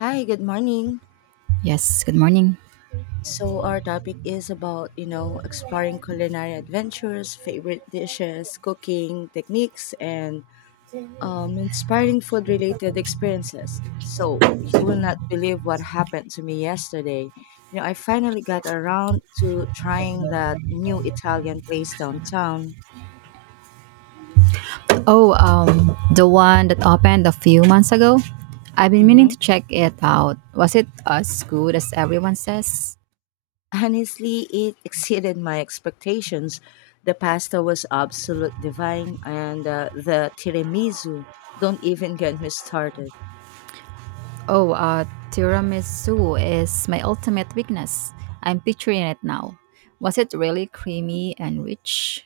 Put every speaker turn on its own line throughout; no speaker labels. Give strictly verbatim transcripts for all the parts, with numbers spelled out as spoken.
Hi, good morning.
Yes, good morning.
So our topic is about, you know, exploring culinary adventures, favorite dishes, cooking techniques, and um, inspiring food-related experiences. So you will not believe what happened to me yesterday. You know, I finally got around to trying that new Italian place downtown.
Oh, um, the one that opened a few months ago? I've been meaning
Mhm.
to check it out. Was it as good as everyone says?
Honestly, it exceeded my expectations. The pasta was absolute divine, and uh, the tiramisu, don't even get me started,
Oh, uh, tiramisu is my ultimate weakness. I'm picturing it now. Was it really creamy and rich?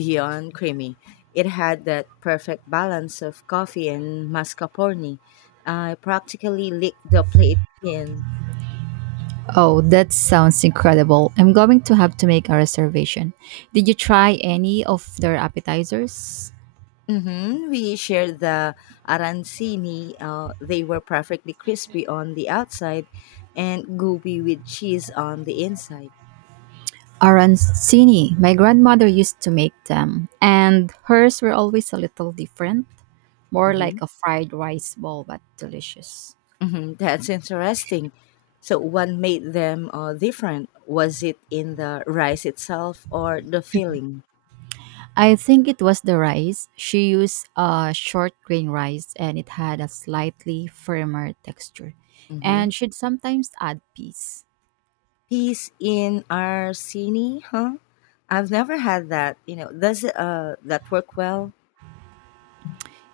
beyond creamy. It had that perfect balance of coffee and mascarpone. I practically licked the plate clean.
Oh, that sounds incredible. I'm going to have to make a reservation. Did you try any of their appetizers?
Mm-hmm. We shared the arancini. Uh, they were perfectly crispy on the outside and gooey with cheese on the inside.
Arancini. My grandmother used to make them, and hers were always a little different, more
Mm-hmm.
like a fried rice ball but delicious.
hmm That's interesting. So, what made them uh, different? Was it in the rice itself or the filling?
I think it was the rice. She used a short grain rice and it had a slightly firmer texture,
Mm-hmm.
and she'd sometimes add peas.
Peas in arsini, huh? I've never had that. You know, does uh, that work well?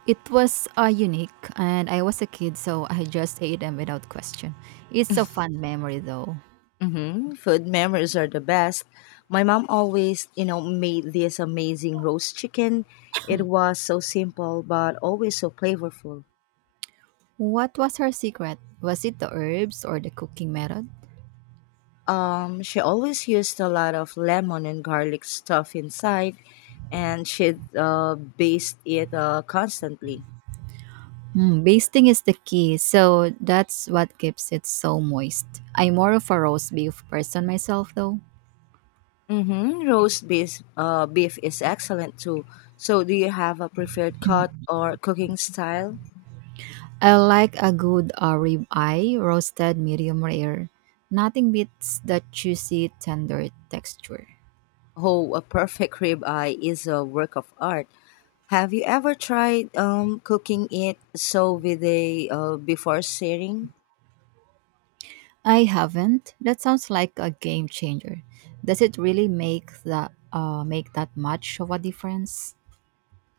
It was uh, unique, and I was a kid, so I just ate them without question. It's a fun memory, though.
Mm-hmm. Food memories are the best. My mom always, you know, made this amazing roast chicken. It was so simple, but always so flavorful.
What was her secret? Was it the herbs or the cooking method?
Um, she always used a lot of lemon and garlic stuff inside, and she'd uh, baste it uh, constantly.
Mm, basting is the key, so that's what keeps it so moist. I'm more of a roast beef person myself, though.
Mm-hmm. Roast beef, uh, beef is excellent too. So, do you have a preferred cut or cooking style?
I like a good uh, rib eye, roasted medium rare. Nothing beats that juicy, tender texture.
Oh, a perfect rib eye is a work of art. Have you ever tried um, cooking it so with a uh, before searing?
I haven't. That sounds like a game changer. Does it really make the uh, make that much of a difference?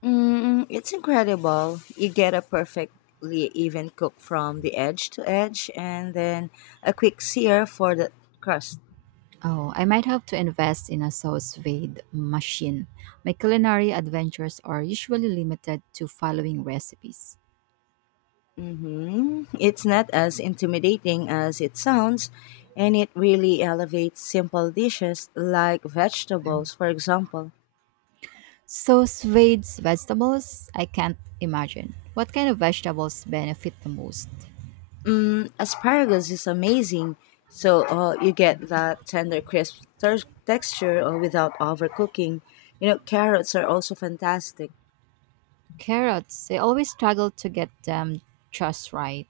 Mm, it's incredible. You get a perfectly even cook from the edge to edge and then a quick sear for the crust.
Oh, I might have to invest in a sous vide machine. My culinary adventures are usually limited to following recipes.
hmm It's not as intimidating as it sounds, and it really elevates simple dishes like vegetables, for example.
Sous vide vegetables? I can't imagine. What kind of vegetables benefit the most?
Mm, asparagus is amazing, so uh, you get that tender, crisp ter- texture uh, without overcooking. You know, carrots are also fantastic.
Carrots. I always struggle to get them just right,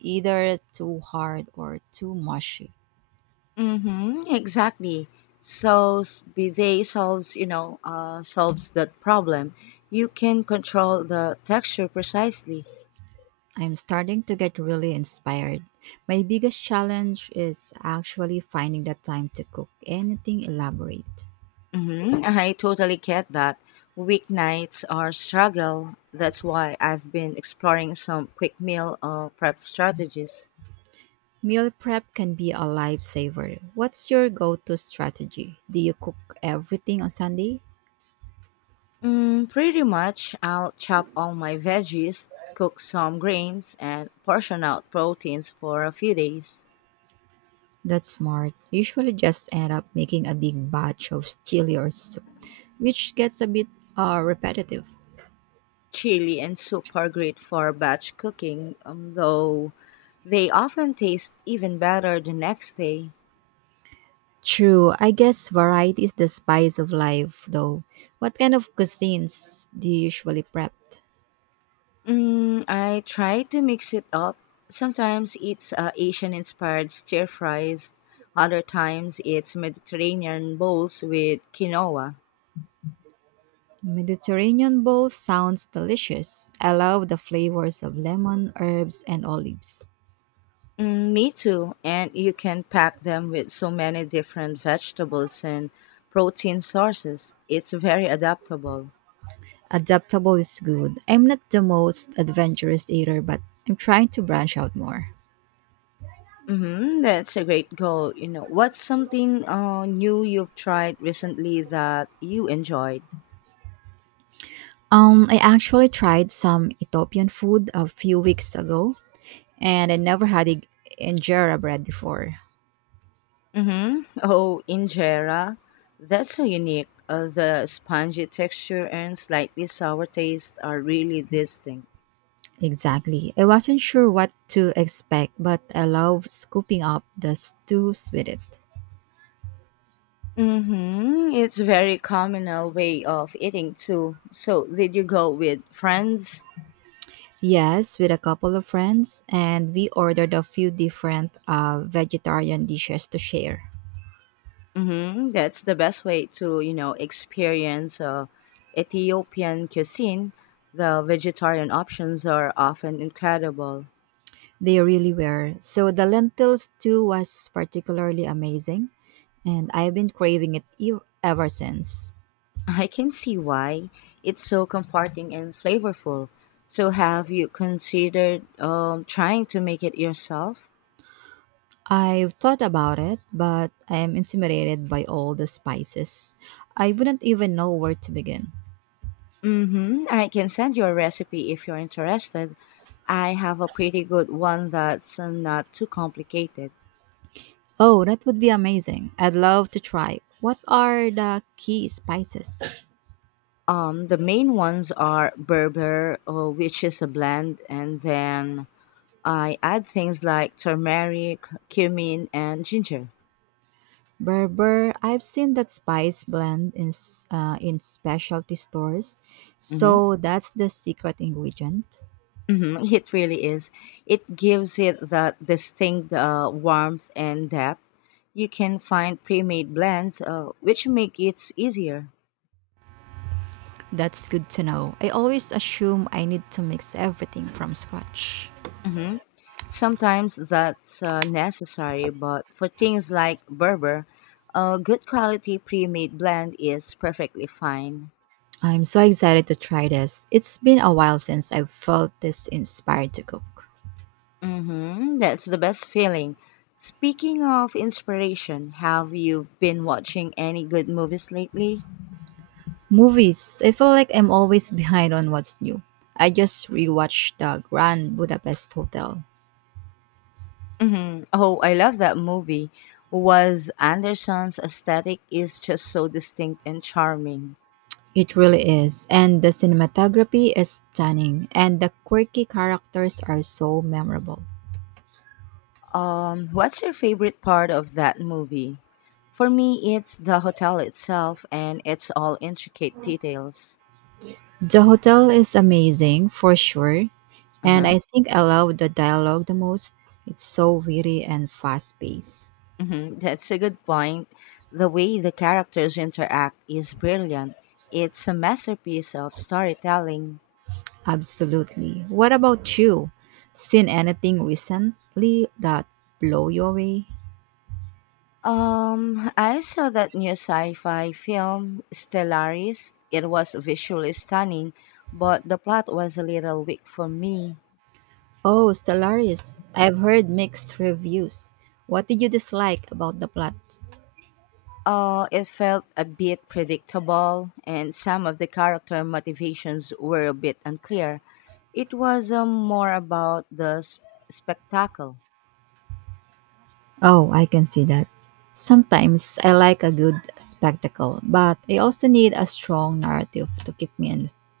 either too hard or too mushy.
Mm-hmm, exactly. So s- be they solves, you know, uh, solves that problem. You can control the texture precisely.
I'm starting to get really inspired. My biggest challenge is actually finding the time to cook anything elaborate.
Mm-hmm, I totally get that. Weeknights are struggle. That's why I've been exploring some quick meal uh, prep strategies.
Meal prep can be a lifesaver. What's your go to strategy? Do you cook everything on Sunday?
Mm, pretty much, I'll chop all my veggies, cook some grains, and portion out proteins for a few days.
That's smart. Usually just end up making a big batch of chili or soup, which gets a bit uh, repetitive.
Chili and soup are great for batch cooking, um, though they often taste even better the next day.
True, I guess variety is the spice of life, though. What kind of cuisines do you usually prep?
Mm, I try to mix it up. Sometimes it's uh, Asian inspired stir fries, other times it's Mediterranean bowls with quinoa.
Mediterranean bowl sounds delicious. I love the flavors of lemon, herbs, and olives.
Mm, me too, and you can pack them with so many different vegetables and protein sources. It's very adaptable.
Adaptable is good. I'm not the most adventurous eater, but I'm trying to branch out more.
Mm-hmm, that's a great goal. You know, what's something uh, new you've tried recently that you enjoyed?
Um, I actually tried some Ethiopian food a few weeks ago, and I never had ig- injera bread before.
Mm-hmm. Oh, injera. That's so unique. Uh, the spongy texture and slightly sour taste are really distinct.
Exactly. I wasn't sure what to expect, but I love scooping up the stews with it.
Mm-hmm. It's very communal way of eating too. So, did you go with friends?
Yes, with a couple of friends, and we ordered a few different uh, vegetarian dishes to share.
hmm That's the best way to, you know, experience uh, Ethiopian cuisine. The vegetarian options are often incredible.
They really were. So the lentils too was particularly amazing, and I've been craving it ev- ever since.
I can see why. It's so comforting and flavorful. So, have you considered um, trying to make it yourself?
I've thought about it, but I am intimidated by all the spices. I wouldn't even know where to begin.
Mm-hmm. I can send you a recipe if you're interested. I have a pretty good one that's uh, not too complicated.
Oh, that would be amazing. I'd love to try. What are the key spices?
Um, the main ones are Berber, uh, which is a blend, and then I add things like turmeric, cumin, and ginger.
Berber, I've seen that spice blend in s- uh, in specialty stores.
hmm
So that's the secret ingredient.
hmm it really is. It gives it that distinct uh, warmth and depth. You can find pre-made blends, uh, which make it easier.
That's good to know. I always assume I need to mix everything from scratch.
hmm Sometimes that's uh, necessary, but for things like Berber, a good quality pre-made blend is perfectly fine.
I'm so excited to try this. It's been a while since I've felt this inspired to cook.
Mm-hmm. That's the best feeling. Speaking of inspiration, have you been watching any good movies lately?
Movies. I feel like I'm always behind on what's new. I just rewatched the Grand Budapest Hotel.
Mm-hmm. Oh, I love that movie. Was Anderson's aesthetic is just so distinct and charming.
It really is. And the cinematography is stunning, and the quirky characters are so memorable.
Um, what's your favorite part of that movie? For me, it's the hotel itself and it's all intricate details.
The hotel is amazing for sure, and
Uh-huh.
I think I love the dialogue the most. It's so witty and fast paced.
Mhm, that's a good point. The way the characters interact is brilliant. It's a masterpiece of storytelling.
Absolutely. What about you? Seen anything recently that blow you away?
Um, I saw that new sci-fi film, Stellaris. It was visually stunning, but the plot was a little weak for me.
Oh, Stellaris. I've heard mixed reviews. What did you dislike about the plot?
Uh, it felt a bit predictable, and some of the character motivations were a bit unclear. It was um, more about the s- spectacle.
Oh, I can see that. Sometimes I like a good spectacle, but I also need a strong narrative to keep me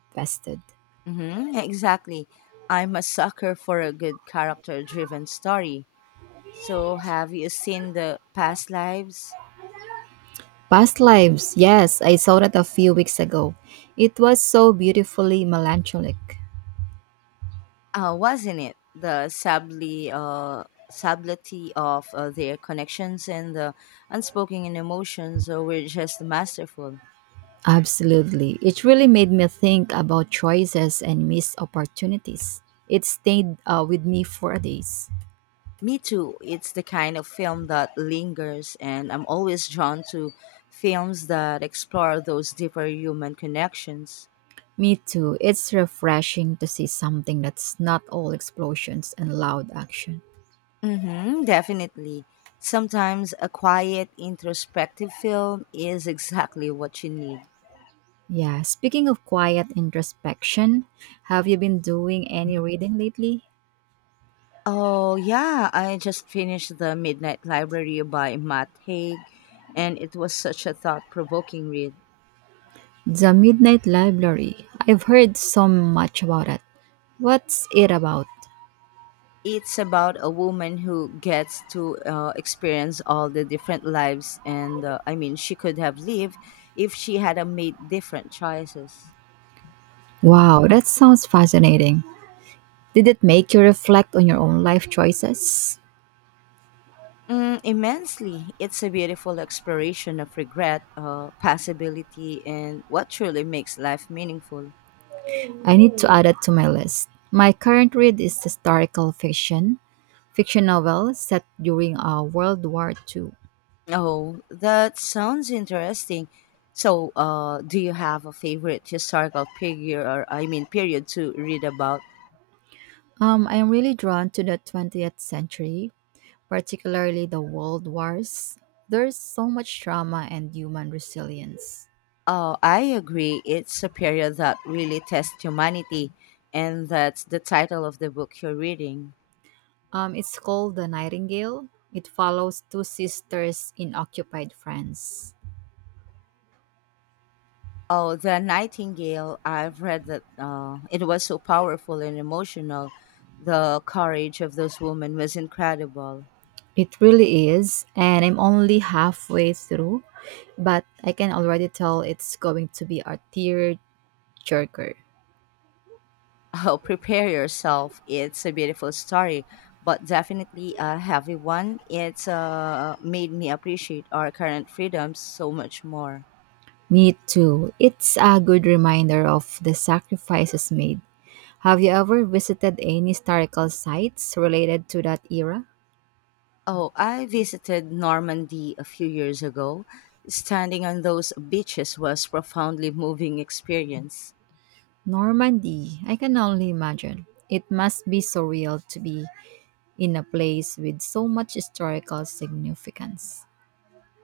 invested.
Mm-hmm, exactly. I'm a sucker for a good character driven story. So, have you seen the past lives?
Past Lives, yes, I saw that a few weeks ago. It was so beautifully melancholic.
Uh, wasn't it the subtly, uh, subtlety of uh, their connections and the unspoken emotions uh, were just masterful?
Absolutely. It really made me think about choices and missed opportunities. It stayed uh, with me for days.
Me too. It's the kind of film that lingers, and I'm always drawn to films that explore those deeper human connections.
Me too. It's refreshing to see something that's not all explosions and loud action.
Mm-hmm, definitely. Sometimes a quiet, introspective film is exactly what you need.
Yeah, speaking of quiet introspection, have you been doing any reading lately?
Oh, yeah, I just finished The Midnight Library by Matt Haig, and it was such a thought provoking read.
The Midnight Library. I've heard so much about it. What's it about?
It's about a woman who gets to uh, experience all the different lives, and uh, I mean, she could have lived if she had uh, made different choices.
Wow, that sounds fascinating. Did it make you reflect on your own life choices?
Mm, immensely. It's a beautiful exploration of regret, uh, possibility, and what truly makes life meaningful.
I need to add it to my list. My current read is historical fiction, fiction novel set during uh, World War two.
Oh, that sounds interesting. So, uh, do you have a favorite historical figure, or I mean, period to read about?
Um, I am really drawn to the twentieth century, particularly the world wars. There's so much drama and human resilience.
Oh, I agree. It's a period that really tests humanity, and that's the title of the book you're reading.
Um, it's called The Nightingale. It follows two sisters in occupied France.
Oh, the Nightingale. I've read that uh, it was so powerful and emotional. The courage of those women was incredible.
It really is, and I'm only halfway through, but I can already tell it's going to be a tear jerker.
Oh, prepare yourself. It's a beautiful story, but definitely a heavy one. It's uh, made me appreciate our current freedoms so much more.
Me too. It's a good reminder of the sacrifices made. Have you ever visited any historical sites related to that era?
Oh, I visited Normandy a few years ago. Standing on those beaches was profoundly moving experience.
Normandy, I can only imagine. It must be surreal to be in a place with so much historical significance.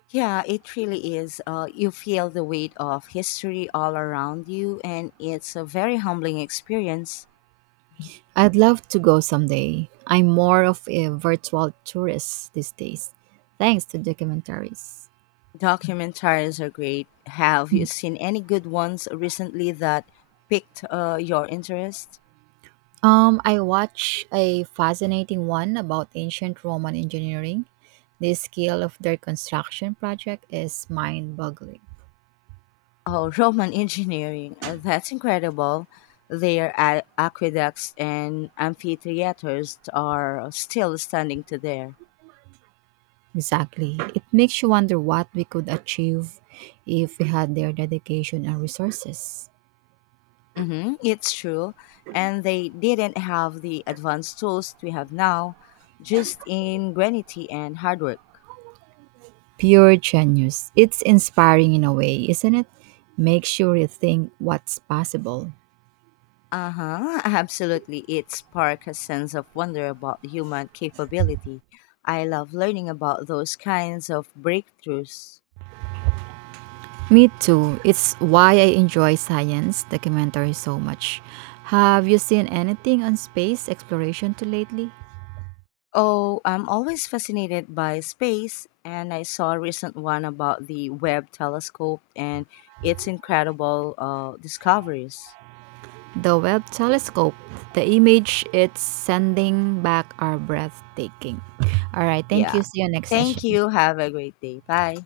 Yeah, it really is. Uh, you feel the weight of history all around you, and it's a very humbling experience.
I'd love to go someday. I'm more of a virtual tourist these days, thanks to documentaries.
Documentaries are great. Have you seen any good ones recently that piqued uh, your interest?
Um, I watched a fascinating one about ancient Roman engineering. The scale of their construction project is mind boggling.
Oh, Roman engineering. uh, That's incredible. Their a- aqueducts and amphitheaters are still standing today.
Exactly. It makes you wonder what we could achieve if we had their dedication and resources.
Mm-hmm, it's true. And they didn't have the advanced tools we have now, just ingenuity and hard work.
Pure genius. It's inspiring in a way, isn't it? Makes you rethink what's possible.
Uh huh, absolutely. It sparked a sense of wonder about human capability. I love learning about those kinds of breakthroughs.
Me too. It's why I enjoy science documentaries so much. Have you seen anything on space exploration too lately?
Oh, I'm always fascinated by space, and I saw a recent one about the Webb telescope and its incredible uh, discoveries.
The Webb telescope, the image it's sending back are breathtaking. All right, thank
Yeah.
you. See you next
Thank
session.
you. Have a great day. Bye.